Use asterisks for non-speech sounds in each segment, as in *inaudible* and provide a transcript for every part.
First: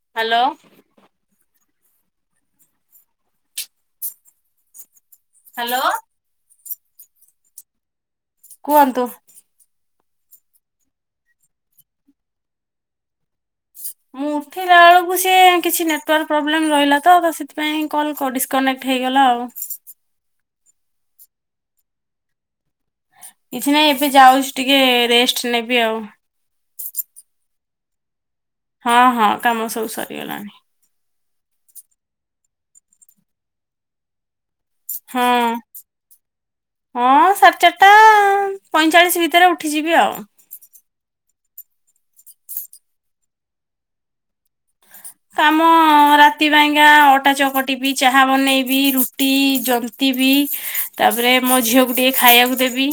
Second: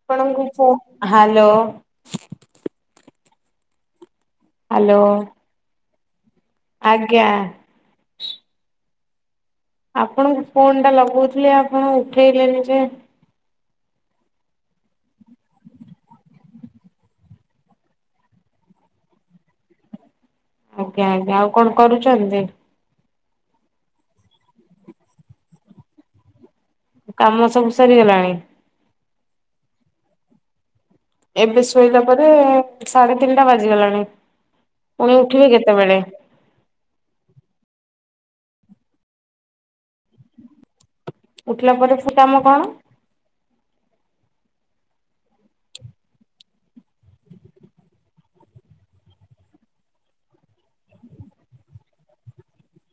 Hello ଫ hello. Hello. Hello. ଆଜ୍ଞା। କୁହନ୍ତୁ। ଆପଣଙ୍କୁ ଫୋନ୍ ଟା ଲଗଉଥିଲି ଆପଣ ଉଠେଇଲେନି ଯେ? ମୁଁ ଉଠିଲା ବେଳକୁ ସିଏ କିଛି ନେଟୱାର୍କ ପ୍ରୋବ୍ଲେମ୍ ରହିଲା ତ ସେଥିପାଇଁ କଲ୍ କ ଡ଼ିସ୍ କନେକ୍ଟ୍ ହେଇଗଲା ଆଉ। ଆଜ୍ଞା ଆଜ୍ଞା ଆଉ କଣ କରୁଛନ୍ତି ଦେଇ? କିଛି ନାଇଁ ଏବେ ଯାଉଛି ଟିକେ ରେଷ୍ଟ ନେବି ଆଉ। କାମ ସବୁ ସରିଗଲାଣି? ହଁ ହଁ କାମ ସବୁ ସରିଗଲାଣି। ଏବେ ଶୋଇଲା ପରେ ସାଢ଼େ ତିନିଟା ବାଜିଗଲାଣି ପୁଣି ହଁ ଉଠିବି କେତେବେଳେ? ହଁ ସାଢ଼େ ଚାରିଟା ପଇଁଚାଳିଶ ଭିତରେ ଉଠିଯିବି ଆଉ। ଉଠିଲା ପରେ ଫୁ କାମ କଣ? କାମ ରା ତି ପାଇଁକା ଅଟା ଚକଟିବି ଚାହା ବନେଇବି ରୁଟି ଜନ୍ତିବିି। ତାପରେ ମୋ ଝିଅକୁ ଟିକେ ଖାଇବାକୁ ଦେବି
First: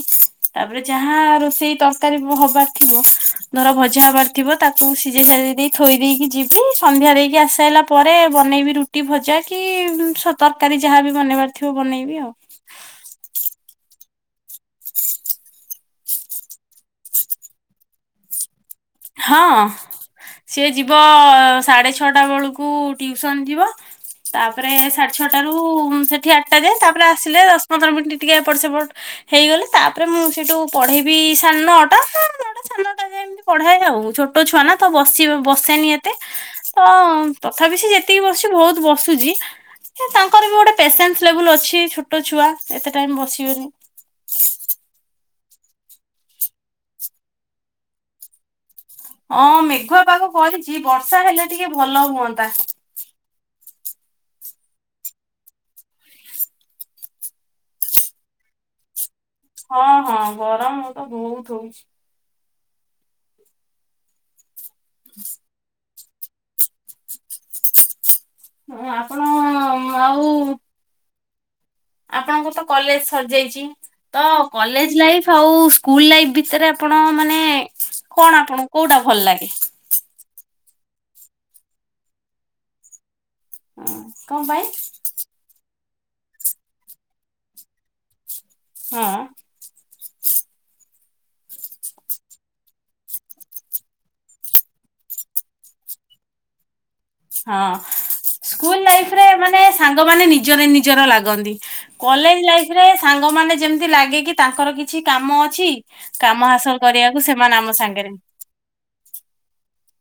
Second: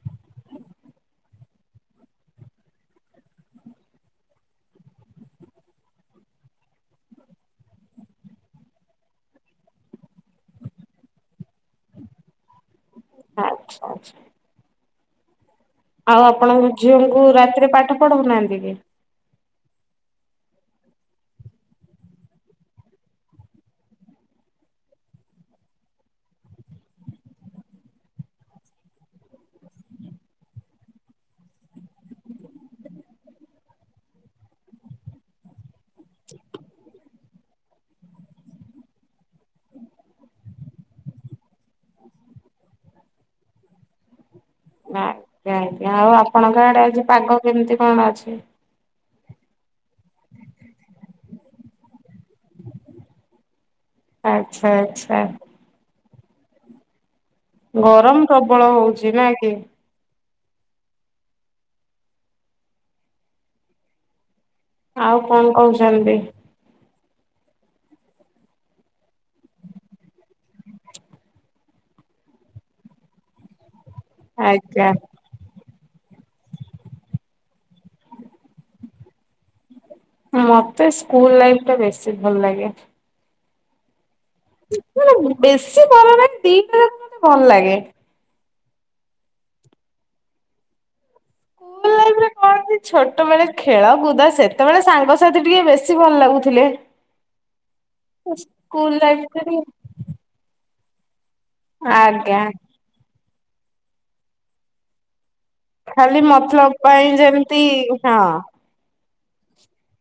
ତାପରେ, ଯାହା ରୋଷେଇ ତରକାରୀ ହବାର ଥିବ ଧର ଭଜା ହବାର ଥିବ ତାକୁ ସିଝେଇ ସାଝେଇ ଦେଇ ଥୋଇ ଦେଇକି ଯିବି। ସନ୍ଧ୍ୟା ଦେଇକି ଆସାଇଲା ପରେ ବନେଇବି ରୁଟି, ଭଜା କି ସ ତରକାରୀ ଯାହା ବି ବନେଇବାର ଥିବ ବନେଇବି ଆଉ। ଆଚ୍ଛା ଆଚ୍ଛା। ଆଉ ଆପଣଙ୍କ ଝିଅଙ୍କୁ ରାତିରେ ପାଠ ପଢ଼ଉନାହାନ୍ତି କି? ହଁ। ସିଏ ଯିବ ସାଢ଼େ ଛଅଟା ବେଳକୁ ଟ୍ୟୁସନ୍ ଯିବ। ତାପରେ ସାଢ଼େ ଛଅଟାରୁ ସେଠି ଆଠଟା ଯାଏ ତାପରେ ଆସିଲେ ଦଶ, ପନ୍ଦର ମିନିଟ୍ ଟିକେ ଏପଟ ସେପଟ ହେଇଗଲେ ତାପରେ ମୁଁ ସେଇଠୁ ପଢ଼େଇବି ସାନଅଟା ନଅଟା ସାନଅଟା ଯା ଏମିତି। ପଢ଼ାଏ ଆଉ ଛୋଟ ଛୁଆ ନା ତ ବସିବ ବସେନି ଏତେ। ତ ତଥାପି ସେ ଯେତିକି ବସୁଛି ବୋହୁତ ବସୁଛି। ଏ ତାଙ୍କର ବି ଗୋଟେ ପେସେନ୍ସ ଲେବୁଲ ଅଛି ଛୋଟ ଛୁଆ ଏତେ ଟାଇମ୍ ବସିବେନି। ଆଜ୍ଞା ଆଜ୍ଞା ଆଉ ଆପଣଙ୍କ ଆଡ଼େ ଆଜି ପାଗ କେମିତି କଣ ଅଛି? ହଁ ମେଘୁଆ ପାଗ କରିଚି ବର୍ଷା ହେଲେ ଟିକେ ଭଲ ହୁଅନ୍ତା। ଆଚ୍ଛା ଆଚ୍ଛା। ଗରମ ପ୍ରବଳ ହୋଉଚି ନା କି? ହଁ ହଁ ଗରମ ମୁଁ ତ ବୋହୁତ ହୋଉଚି। ଆଉ କଣ କହୁଛନ୍ତି? ହଁ ଆପଣ ଆଉ ଆପଣଙ୍କର ତ କଲେଜ ସରିଯାଇଚି। ତ ଆଜ୍ଞା କଲେଜ ଲାଇଫ୍ ଆଉ ସ୍କୁଲ୍ ଲାଇଫ୍ ଭିତରେ ଆପଣ ମାନେ କଣ ଆପଣଙ୍କୁ କୋଉଟା ଭଲ ଲାଗେ? ମତେ ସ୍କୁଲ ଲାଇଫ୍ ଟା ବେଶୀ ଭଲ ଲାଗେ। ହୁଁ କଣ ପାଇଁ? ମାନେ ବେଶୀ ଭଲ ଲାଗେ। ଦିଇଟା ଯାଁକ ମତେ ଭଲ ଲାଗେ। ହଁ। ସ୍କୁଲ ଲାଇଫ୍ ରେ କଣ କଣ କି ଛୋଟ ବେଳେ ଖେଳ କୁଦ ସେତେବେଳେ ସାଙ୍ଗସାଥି ଟିକେ ବେଶୀ ଭଲ ଲାଗୁଥିଲେ। ହଁ ସ୍କୁଲ ଲାଇଫରେ ମାନେ ସାଙ୍ଗମାନେ ନିଜର ନିଜର ଲାଗନ୍ତି। ଆଜ୍ଞା କଲେଜ ଲାଇଫରେ ସାଙ୍ଗ ମାନେ ଯେମିତି ଲାଗେ କି ତାଙ୍କର କିଛି କାମ ଅଛି। ଖାଲି କାମ ମତଲବ ହାସଲ ପାଇଁ କରିବାକୁ ସେମାନେ ଯେମିତି ଆମ ସାଙ୍ଗରେ ହଁ।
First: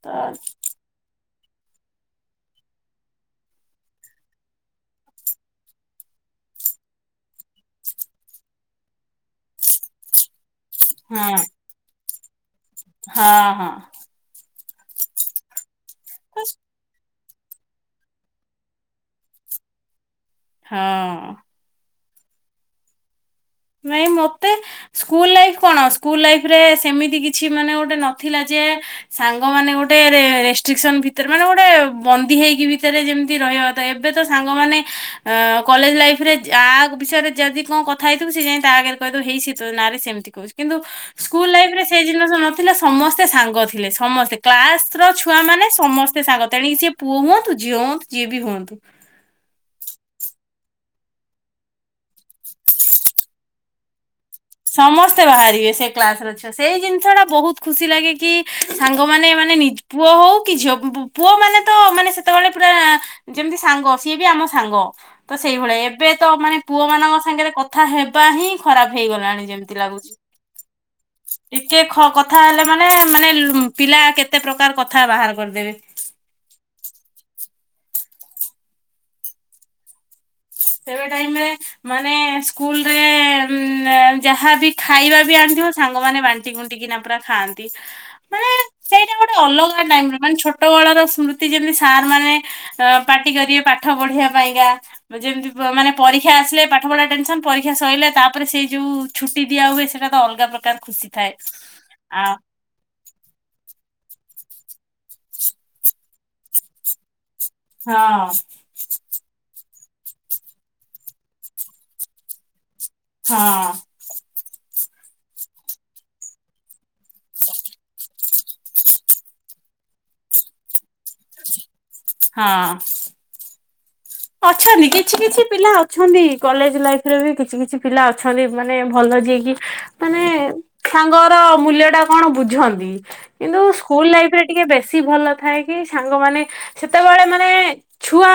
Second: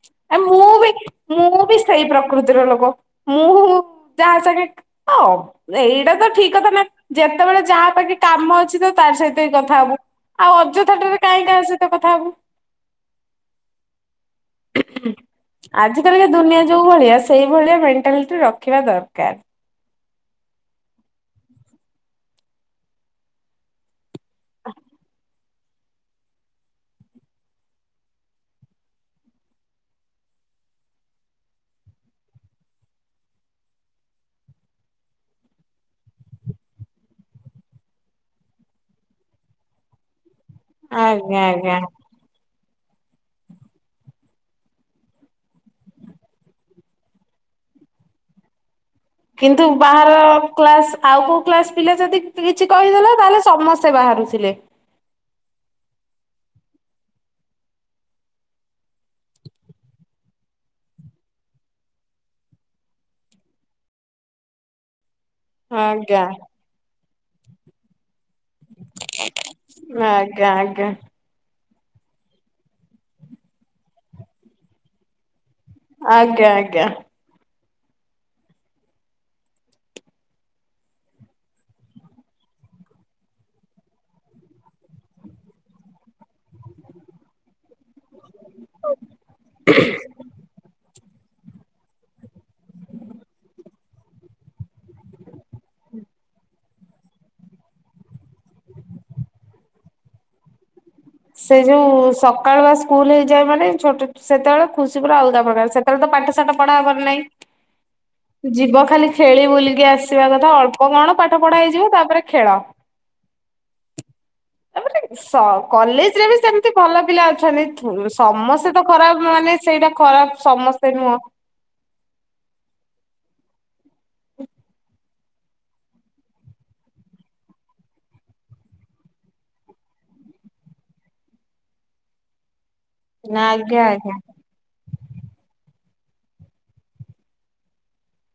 ତ ଆ ମୁଁ ବି ମୁଁ ବି ସେଇ ପ୍ରକୃତିର ଲୋକ। ମୁଁ ଯାହା ସାଙ୍ଗେ *unintelligible* ଏଇଟା ତ ଠିକ୍ କଥା ନା ଯେତେବେଳେ ଯାହା ପାଖେ କାମ ଅଛି ତ ତାରି ସହିତ ହିଁ କଥା ହୋବୁ। ଆଉ ଅଯଥାଟାରେ ହଁ କାହିଁ କାହା ସହିତ କଥା ହୋବୁ। ହଁ ହଁ। ଆଜି କାଲିକା ଦୁନିଆଁ ଯୋଉ ଭଳିଆ ସେଇଭଳିଆ ମେଣ୍ଟାଲିଟି ରଖିବା ଦରକାର। ହଁ। ନାଇଁ ମତେ ସ୍କୁଲ ଲାଇଫ୍ କଣ ସ୍କୁଲ ଲାଇଫ୍ ରେ ସେମିତି କିଛି ମାନେ ଗୋଟେ ନଥିଲା ଯେ ସାଙ୍ଗ ମାନେ ଗୋଟେ ରେ-ରେଷ୍ଟ୍ରିକସନ୍ ଭିତରେ ମାନେ ଗୋଟେ ବନ୍ଦୀ ହେଇକି ଭିତରେ ଯେମିତି ରହିବା ଏବେ ତ ସାଙ୍ଗମାନେ ଆ କଲେଜ ଲାଇଫ୍ ରେ ଆ ବିଷୟରେ ଯଦି କଣ କଥା ହେଇ ଥିବ ସେ ଯାଇ ତା ଆଗରେ କହିଦେବ ହେଇ ତୋ ନାଁରେ ସେମିତି କୋହୁଚି କିନ୍ତୁ ଆଜ୍ଞା ସ୍କୁଲ୍ ଲାଇଫ୍ ଆଜ୍ଞା। ରେ ସେଇ ଜି ନିଷ ନଥିଲା ସମସ୍ତେ ସାଙ୍ଗ ଥିଲେ ସମସ୍ତେ କ୍ଲାସର ଛୁଆ ମାନେ ସମସ୍ତେ ସାଙ୍ଗ ତେଣିକି ସିଏ ପୁଅ ହୁଅନ୍ତୁ ଝିଅ ହୁଅନ୍ତୁ ଯିଏ ବି ହୁଅନ୍ତୁ। କିନ୍ତୁ ବାହାର କ୍ଲାସ ଆଉ କୋଉ କ୍ଲାସ ପିଲା ଯଦି କିଛି କହିଦେଲା ତାହେଲେ ସମସ୍ତେ ବାହାରୁଥିଲେ। ସମସ୍ତେ ବାହାରିବେ ସେ କ୍ଲାସର ଛୁ ସେଇ ଜିନିଷଟା ବୋହୁତ ଖୁସି ଲାଗେ କି ସାଙ୍ଗମାନେ ମାନେ ନି ପୁଅ ହୋଉ କି ଝିଅ ବୁ ପୁଅ ମାନେ ତ ମାନେ ସେତେବେଳେ ପୁରା ଯେମିତି ସାଙ୍ଗ ସିଏ ବି ଆମ ସାଙ୍ଗ। ତ ସେଇଭଳିଆ ଏବେ ଆଜ୍ଞା ତ ମାନେ ପୁଅ ମାନଙ୍କ ସାଙ୍ଗରେ କଥା ହେବା ହିଁ ଖରାପ ହେଇଗଲାଣି। ଏମିତି ଲାଗୁଚି। ଆଜ୍ଞା ଆଜ୍ଞା ଟିକେ ଖ କଥା ହେଲେ ମାନେ ମାନେ ପିଲା କେତେ ପ୍ରକାର କଥା ବାହାର କରିଦେବେ। ଆଜ୍ଞା ଆଜ୍ଞା। ସେବେ ଟାଇମ୍ ରେ ମାନେ ସ୍କୁଲରେ ଉଁ ଯାହାବି ଖାଇବା ବି ଆଣିିଥିବ ସାଙ୍ଗମାନେ ବା ଣ୍ଟି କୁଣ୍ଟି କିନା ପୁରା ଖାଆନ୍ତି ମାନେ ସେଇଟା ଗୋଟେ ଅଲଗା ଟାଇମ୍ ରେ ମାନେ ଛୋଟବେଳର ସ୍ମୃ ତି ଯେମିତି ସାର୍ ମାନେ ଅ ପାଟି କରିବେ ପାଠ ପଢିବା ପାଇଁକା। ଯେମିତି ଛୁଆମାନେ ପରୀକ୍ଷା ଆସିଲେ ପା ଠ ପଢିବା ଟେନସନ୍ ପରୀକ୍ଷା ସ‌ଇଲା ତାପରେ ସେ ଯୋଉ ଛୁଟି ଦିଆ ହୁଏ। ସେଟା ତ ଅଲଗା ପ୍ରକାର ଖୁସି। ଥାଏ। ସେ ଯୋଉ ଆ ସକାଳୁଆ ସ୍କୁଲ ହେଇଯାଏ ମାନେ ଛୋଟ ସେତେବେଳେ ଖୁସି ପୁରା ଅଲଗା ପ୍ରକାର ସେତେବେଳେ ତ ପାଠ ସାଠ ପଢା ହବାର ନାହିଁ। ହଁ ଯିବ ଖାଲି ଖେଳି ବୁଲିକି ଆସିବା କଥା ଅଳ୍ପ କଣ ପାଠ ପଢ଼ା ହେଇଯିବ ତାପରେ ଖେଳ। ହଁ। ତାପରେ ସ କଲେଜରେ ବି ସେମିତି ଭଲ ପିଲା ଅଛନ୍ତି ଥୁସ ସମସ୍ତେ ତ ଖରାପ ମାନେ ସେଇଟା ଖରାପ ସମସ୍ତେ ନୁହଁ। ହଁ। ଅଛନ୍ତି କି? କିଛି କିଛି ପିଲା ଅଛନ୍ତି କଲେଜ ଲାଇଫରେ ବି କିଛି କିଛି ପିଲା ଅଛନ୍ତି ମାନେ ଭଲ ଯିଏକି ମାନେ ସାଙ୍ଗର ମୂଲ୍ୟଟା କଣ ବୁଝନ୍ତି କିନ୍ତୁ ଆଜ୍ଞା ସ୍କୁଲ ଆଜ୍ଞା ଲାଇଫରେ ଟିକେ ବେଶୀ ଭଲ ଥାଏ କି ସାଙ୍ଗମାନେ ସେତେବେଳେ ମାନେ ଛୁଆ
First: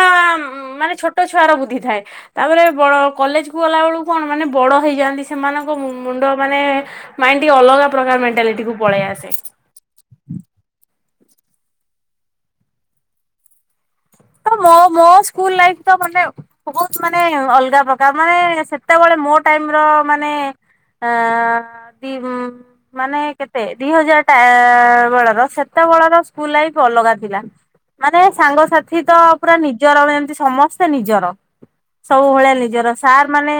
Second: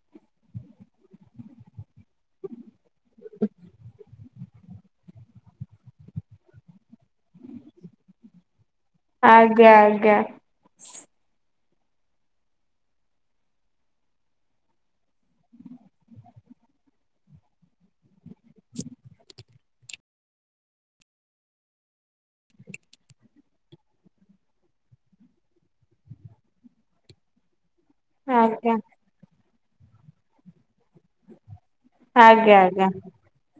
ଉ ମାନେ ଛୋଟ ଛୁଆର ବୁଦ୍ଧିଥାଏ। ତାପରେ ବଡ କଲେଜ କୁ ଗଲା ବେଳକୁ କଣ ମାନେ ବଡ ହେଇଯାଆନ୍ତି ସେମାନଙ୍କ ମୁ ମୁଣ୍ଡ ମାନେ ମାଇଣ୍ଡ ଟିକେ ଅଲଗା ପ୍ରକାର ମେଣ୍ଟାଲିଟିକୁୁ ପଳେଇ ଆସେ। ଗା ଗା। ମୋ ମୋ ସ୍କୁଲ ଲାଇଫ ତ ମାନେ ବହୁତ ମାନେ ଅଲଗା ପ୍ରକାର ମାନେ ସେତେବେଳେ ମୋ ଟାଇମ ର ମାନେ ଆଁ ଦି ମାନେ କେତେ ଦି ହଜାର ଟା ବେଳର ସେତେବେଳର ସ୍କୁଲ ଲାଇଫ ଅଲଗା ଥିଲା। *unintelligible* ମାନେ ଆଜ୍ଞା ସାଙ୍ଗସାଥି ତ ପୁରା ନିଜର ଭଳିଆ ଏମିତି ସମସ୍ତେ ନିଜର। ସବୁ ଭଳିଆ ଆଜ୍ଞା ଆଜ୍ଞା ନିଜର ସାର୍ ମାନେ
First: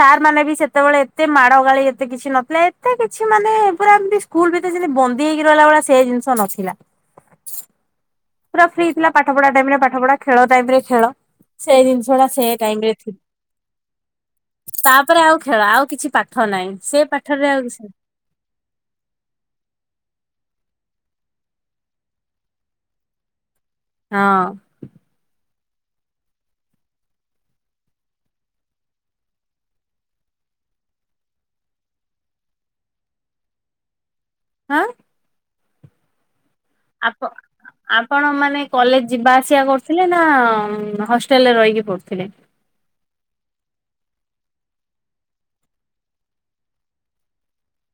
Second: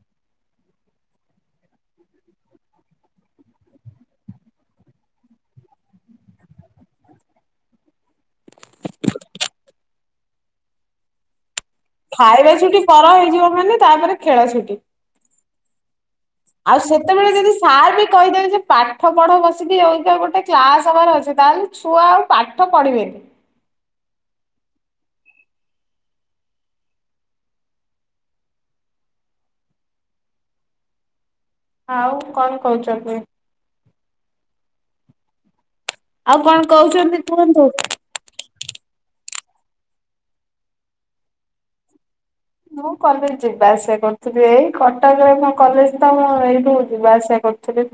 ସାର୍ ମାନେ ବି ସେତେବେଳେ ଏତେ ମାଡ ଗାଳି ଏତେ କିଛି ନଥିଲା ଏତେ କିଛି ମାନେ ପୁରା ଏମତି ସ୍କୁଲ ଭିତରେ ଯେମିତି ବନ୍ଦୀ ହେଇକି ରହିଲା ଭଳିଆ ସେ ଜିନିଷ ନଥିଲା। *unintelligible* ପୁରା ଫ୍ରି ଥିଲା ପାଠ ପଢା ଟାଇମ ରେ ପାଠ ପଢା ଖେଳ ଟାଇମ ରେ ଖେଳ। ସେଇ ଜିନିଷ ଟା ସେ ଖାଇବା ଛୁଟି ଟାଇମ ରେ ପର ଥିଲା ହେଇଯିବ ମାନେ ତାପରେ ଖେଳ ଛୁଟି ତାପରେ ଆଉ ଖେଳ ଆଉ କିଛି ପା ଠ ନାହିଁ ଆଉ ସେ ସେତେବେଳେ ପାଠରେ ଯଦି ଆଉ କିଛି ସାର୍ ବି କହିଦେବେ ଯେ ପାଠ ପଢ ବସିକି ଅଲଗା ଗୋଟେ କ୍ଲାସ ହବାର ଅଛି ତାହେଲେ ଛୁଆ ଆଉ ପାଠ ପଢିବେନି। ହଁ। ଆଉ କଣ କହୁଛନ୍ତି? ଆଁ। ଆଉ କଣ କହୁଛନ୍ତି କୁହନ୍ତୁ? କଣ ମାନେ କଲେଜ ଯିବା ଆସିବା କରୁଥିଲେ ନା ହଷ୍ଟେଲରେ ରହିକି ପଡୁଥିଲେ? ମୁଁ କଲେଜ ଯିବା ଆସିବା କରୁଥିଲି ଏଇ କଟକରେ ମୋ କଲେଜ ତ ମୁଁ ଏଇଠୁ ଯିବା ଆସିବା କରୁଥିଲି।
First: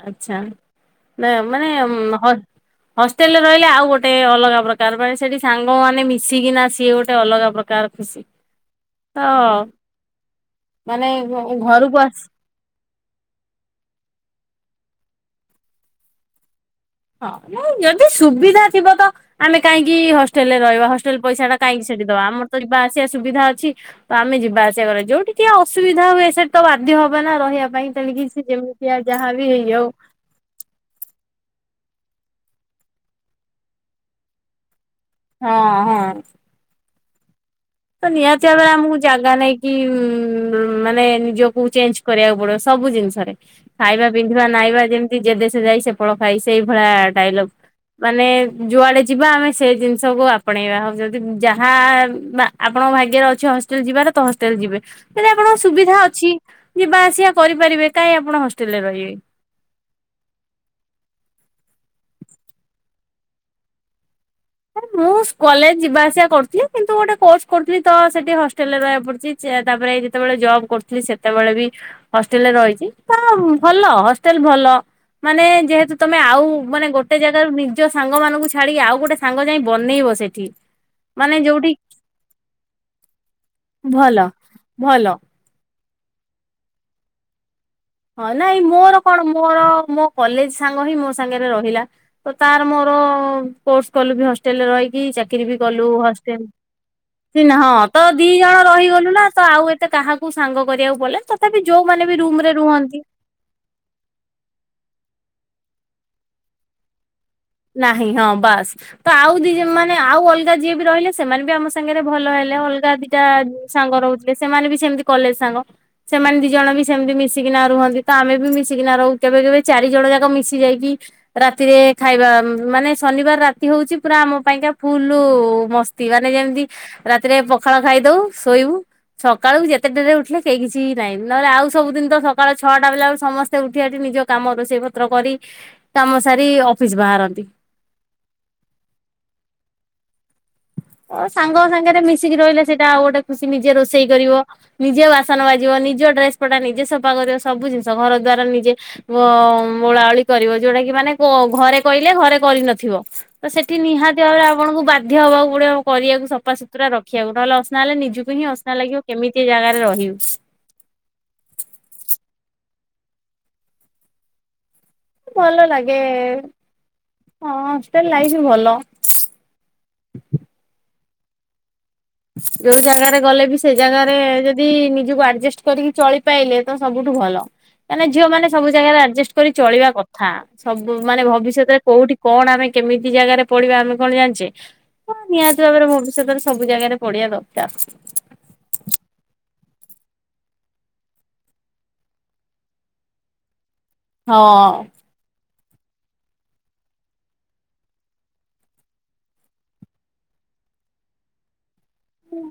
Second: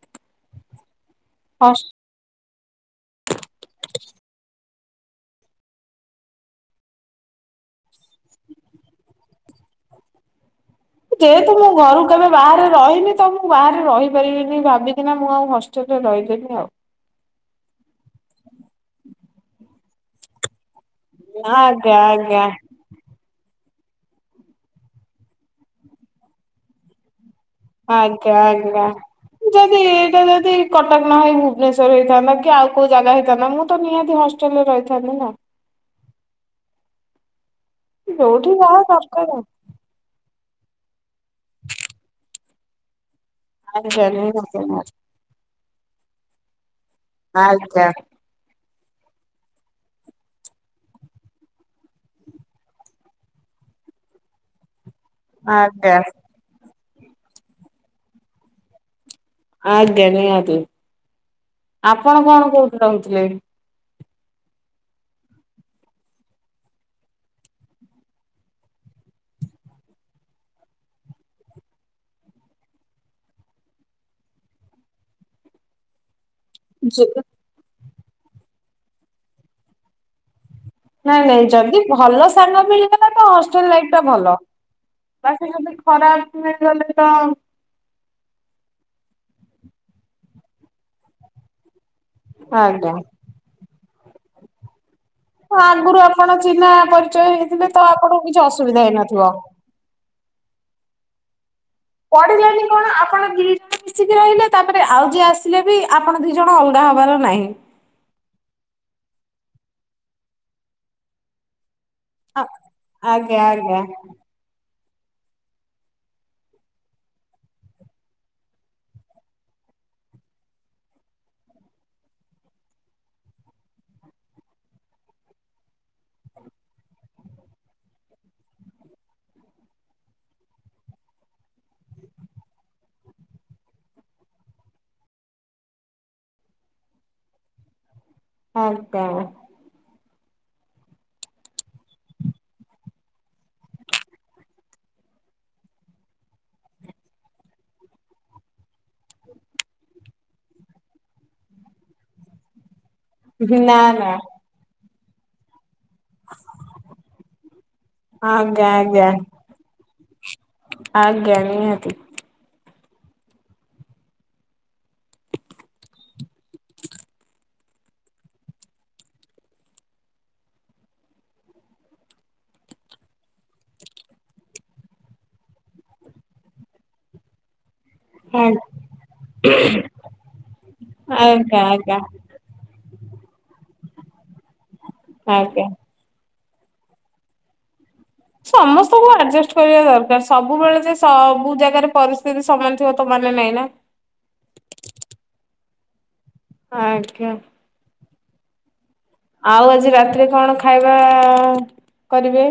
ଆଚ୍ଛା ନା ମାନେ ହଷ୍ଟେଲ ହ ହଷ୍ଟେଲରେ ରହିଲେ ଆଉ ଗୋଟେ ଅଲଗା ପ୍ରକ କାରଣ ସେଠି ସାଙ୍ଗମାନେ ମିଶିକି ନା ସିଏ ଗୋଟେ ଅଲଗା ପ୍ରକାର ଖୁସି। ତ ଅ। ଯେହେତୁ ମୁଁ ଘରୁ ଆସି କେବେ ବାହାରେ ରହିନି ତ ମୁଁ ବାହାରେ ରହିପାରିବିନି ଭାବିକିନା ମୁଁ ଆଉ ହଷ୍ଟେଲରେ ରହିଲିନି ଆଉ। ହଁ ଯଦି ସୁବିଧା ଥିବ ତ ଆମେ କାହିଁକି ହଷ୍ଟେଲରେ ରହିବା ହସ ହଷ୍ଟେଲ ପଇସା ଟା କାଇଁକି ଆଜ୍ଞା ସେଠିଦବା ଆଜ୍ଞା। ଆମର ଯିବା ଆସିବା ସୁବିଧା ଅଛି। ତ ଆମେ ଯିବା ଆସିବା କରିବା ଯୋଉଠି ଟିଏ ଅସୁବିଧା ହୁଏ ସେଠି ତ ବାଧ୍ୟ ହବ ନା ରହିବା ପାଇଁ ତେଣିକି ଆଜ୍ଞା ସେ ଆଜ୍ଞା ଯେମିତିଆ ଯାହାବି ଯଦି ହେଇଯାଉ ଏଇଟା ଯଦି କଟକ ନ ହେଇ ଭୁବନେଶ୍ବର ହେଇଥାନ୍ତା କି ଆଉ କୋଉ ଜାଗା ହେଇଥାନ୍ତା ମୁଁ ତ ନିହାତି ହଷ୍ଟେଲ ରେ ରହିଥାନ୍ତି ନା। ହଁ ହଁ। ତ ନିହାତିି ଯୋଉଠି ଭାବରେ ଯାହା ଆମକୁ ଦରକାର ଜାଗା ନେଇ କି ମାନେ ନିଜକୁ ଚେଞ୍ଜ କରିବାକୁ ପଡିବ ସବୁ ଜିନିଷରେ। ଖାଇବା ଆଜ୍ଞା ପିନ୍ଧିବା ନିହାତି ନାଇଁବା ନିହାତି ଯେମିତି ଯେ ଦେଶ ଯାଇ ସେ ଫଳ ଖାଇ ସେଇ ଭଳିଆ ଡାଇଲଗ। ଆଜ୍ଞା ମାନେ ଯୁଆଡେ ଯିବା ଆମେ ସେ ଜିନିଷକୁ ଆପଣେଇବା। ଆଉ ଯଦି ଯାହା ମା ଆପଣଙ୍କ ଭାଗ୍ୟରେ ଅଛି ହଷ୍ଟେଲ ଯିବାର ତ ହଷ୍ଟେଲ ଯିବେ ଯଦି ଆପଣଙ୍କ ସୁବିଧା ଆଜ୍ଞା। ଅଛି। ଯିବା ଆସିବା କରିପାରିବେ କାହିଁ ଆପଣ ହଷ୍ଟେଲରେ ରହିବେ। ଆଜ୍ଞା ନିହାତି। ଆପଣ କଣ କୋଉଠି ରହୁଥିଲେ? ଏ ମୁଁ କଲେଜ ଯିବା ଆସିବା କରୁଥିଲି କିନ୍ତୁ ଗୋଟେ କୋର୍ସ କରୁଥିଲି ତ ସେଠି ହଷ୍ଟେଲ ରେ ରହିବାକୁ ପଡୁଛି। ଚା ତାପରେ ଏଇ ଯେତେବେଳେ ଜବ୍ କରୁଥିଲି ସେତେବେଳେ ବି ହଷ୍ଟେଲରେ ରହିଛି ତ ଭଲ ହଷ୍ଟେଲ ଭଲ ମାନେ ଯେହେତୁ ତମେ ଆଉ ମାନେ ଗୋଟେ ଜାଗାରୁ ନିଜ ସାଙ୍ଗ ମାନଙ୍କୁ ଛାଡିକି ଆଉ ଗୋଟେ ସାଙ୍ଗ ଯାଇ ବନେଇବ ସେଠି। ନାଇଁ ମାନେ ନାଇଁ ଯୋଉଠି ଯଦି ଭଲ ସାଙ୍ଗ ମିଳିବ ତ ହଷ୍ଟେଲ ଲାଇଫ ଟା ଭଲ। ଭଲ ବା ଯଦି ଖରାପ ହେଇଗଲେ ତ ହଁ ନାଇଁ ମୋର କଣ ମୋର ମୋ କଲେଜ ସାଙ୍ଗ ହିଁ ମୋ ସାଙ୍ଗରେ ରହିଲା। ତ ତାର ମୋର ଆଜ୍ଞା। କୋର୍ସ କଲୁ ବି ହଷ୍ଟେଲରେ ରହିକି ଚା କିରି ବି କଲୁ। ଆଗରୁ ଆପଣ ହେଷ୍ଟେଲ ଚିହ୍ନା ପରିଚୟ ସ ହେଇଥିଲେ ହଁ ତ ଆପଣଙ୍କୁ ଦି କିଛି ଜଣ ଅସୁବିଧା ରହିଗଲୁ ନା ହେଇନଥିବ। ତ ଆଉ ଏତେ କାହାକୁ କୁ ସାଙ୍ଗ କରିବାକୁ ପଡିଲାନି ତଥାପି ଯୋଉମାନେ ବି ରୁମ ରେ ପଡିଲାନି କଣ ରୁହନ୍ତି। ଆପଣ ଦି ଜଣ ମିଶିକି ରହିଲେ ତାପରେ ଆଉ ଯିଏ ଆସିଲେ ବି ଆପଣ ଦି ଜଣ ଅଲଗା ହବାର ନାହିଁ। ନାହିଁ ହଁ ବାସ୍। ତ ଆଉ ଦି ମାନେ ଆଉ ଅଲଗା ଯିଏ ବି ରହିଲେ ସେମାନେ ବି ଆମ ସ ସାଙ୍ଗରେ ଭଲ ଆ ହେଲେ ଅଲଗା ଦିଟା ଆଜ୍ଞା ଆଜ୍ଞା ସାଙ୍ଗ ରହୁଥିଲେ ସେମାନେ ବି ସେମିତି କଲେଜ ସାଙ୍ଗ। ସେମାନେ ଦି ଜଣ ବି ସେମିତି ମିଶିକି ନା ରୁହନ୍ତି ତ ଆମେ ବି ମିଶିକି ନା ରହୁ କେବେ କେବେ ଚାରି ଜଣ ଯାକ ମିଶି ଯାଇକି। ରାତିରେ ଖାଇବା ମାନେ ଶନିବାର ରାତି ହଉଛି ପୁରା ଆମ ପାଇଁକା ଫୁଲ ମ ସ୍ଥ ତି ମାନେ ଯେମିତି ରାତିରେ ପଖାଳ ଖାଇଦଉ ଶୋଇବୁ। ସକାଳୁ ଯେତେ ଡେରିରେ ଉଠିଲେ କେହି କିଛି ନାହିଁ। ନହେଲେ ଆଉ ସବୁଦିନ ତ ସକାଳ ଛଅଟା ବାଜିଲା ବେଳକୁ ସମସ୍ତେ ସେ ଉଠି ଆଠି ନିଜ କାମ ରୋଷେଇ ପତ୍ର କରି କାମ ସାରି ଅଫିସ ବାହାରନ୍ତି। ହଁ ତ। ହଁ ସାଙ୍ଗଙ୍କ ସାଙ୍ଗରେ ମିଶିକି ରହିଲେ ସେଇଟା ଆଉ ଗୋଟେ ଖୁସି ନିଜେ ରୋଷେଇ କରିବ। ନିଜେ ବାସନ ମାଜିବ ନିଜ ଡ୍ରେସ ପଟା ନିଜେ ସଫା କରିବ ସବୁ ଜିନିଷ, ଘର ଦ୍ଵାରା ନିଜେ ଓ ଓଳାଓଳି କରିବ ଯୋଉଟା କି ମାନେ ଗ ଘରେ କହିଲେ ଘରେ କରିନଥିବ। ତ ସେଠି ନା ନା। ନିହାତି ଭାବରେ ଆପଣଙ୍କୁ ବାଧ୍ୟ ହବାକୁ ପଡିବ। କରିବାକୁ ସଫାସୁତୁରା ରଖିବାକୁ। ନହଲେ ଅସନା ହେଲେ ନିଜକୁ ହିଁ ଆଜ୍ଞା ଅସନା ଲାଗିବ ଆଜ୍ଞା କେମିତି ଏ ଜାଗାରେ ରହିବି। ଆଜ୍ଞା ନୀହାତି। ଭଲ ଲାଗେ। ହଁ ହଷ୍ଟେଲ ଲାଇଫ୍ ଭଲ। ଯୋଉ ଜାଗାରେ ଗଲେ ବି ସେ ଜାଗାରେ ଯଦି ନିଜକୁ ଆଡଜେଷ୍ଟ କରିକି ଚଳିପାଇଲେ। ତ ସବୁଠୁ ଭଲ। କାଇଁନା ଝିଅ ମାନେ ସବୁ ଜାଗାରେ ଆଡଜେଷ୍ଟ କରି ଚଳିବା କଥା। ସବୁ ମାନେ ଆଜ୍ଞା ଭବିଷ୍ୟତରେ ଆଜ୍ଞା। କୋଉଠି କଣ ଆମେ କେମିତି ଜାଗାରେ ପଡିବା ଆମେ କଣ ଜାଣିଛେ? ହଁ ନିହାତି ଆଜ୍ଞା। ଭାବରେ ଭବିଷ୍ୟତରେ ସବୁ ଜାଗାରେ ପଡ଼ିବା ଦରକାର୍। ସମସ୍ତଙ୍କୁ ଆଡଜଷ୍ଟ କରିବା ଦରକାର ସବୁବେଳେ ଯେ ସବୁ ଜାଗାରେ ପରିସ୍ଥିତି ସମାନ ଥିବ ତ ମାନେ ନାଇଁ ନା। ହଁ। ଆଜ୍ଞା। ଆଉ ଆଜି ରାତିରେ କଣ ଖାଇବା କରିବେ?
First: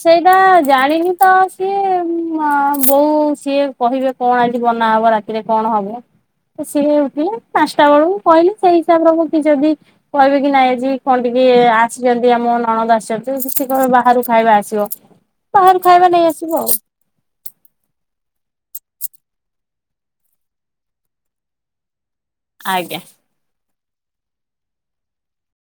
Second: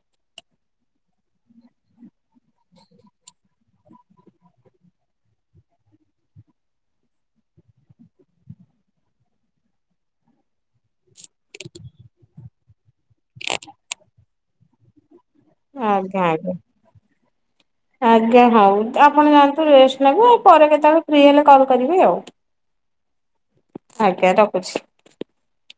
ସେଇଟା ଜାଣିନି ତ ସିଏ ଉମ ହଁ ବୋଉ ସିଏ କହିବେ କଣ ଆଜି ବନା ହବ ରାତିରେ କଣ ହବ। ତ ସିଏ ଉଠିଲେ ପାନ୍ସଟା ବେଳକୁ କହିଲି ସେଇ ହିସାବରେ ମୁଁ କି ଯଦି କହିବେ କି ନାଇଁ ଆଜି କଣ ଟିକେ ଆସିଛନ୍ତି ଆମ ନଣନ୍ଦ ଆସିଛନ୍ତି ଟିକେ କଣ ବାହାରୁ ଖାଇବା ଆସିବ। ବାହାରୁ ଆ, ଖାଇବା ନେଇ ଆସିବ ଗାଁରେ ଆଉ ଆଜ୍ଞା ହଉ, ଆପଣ ଯାଆନ୍ତୁ ରେଷ୍ଟ ନେବେ ଆ, ପରେ କେତେବେଳେ ଫ୍ରି ହେଲେ କଲ୍ କରିବେ ଆଉ। ଆଜ୍ଞା। ଆଜ୍ଞା ରଖୁଛି।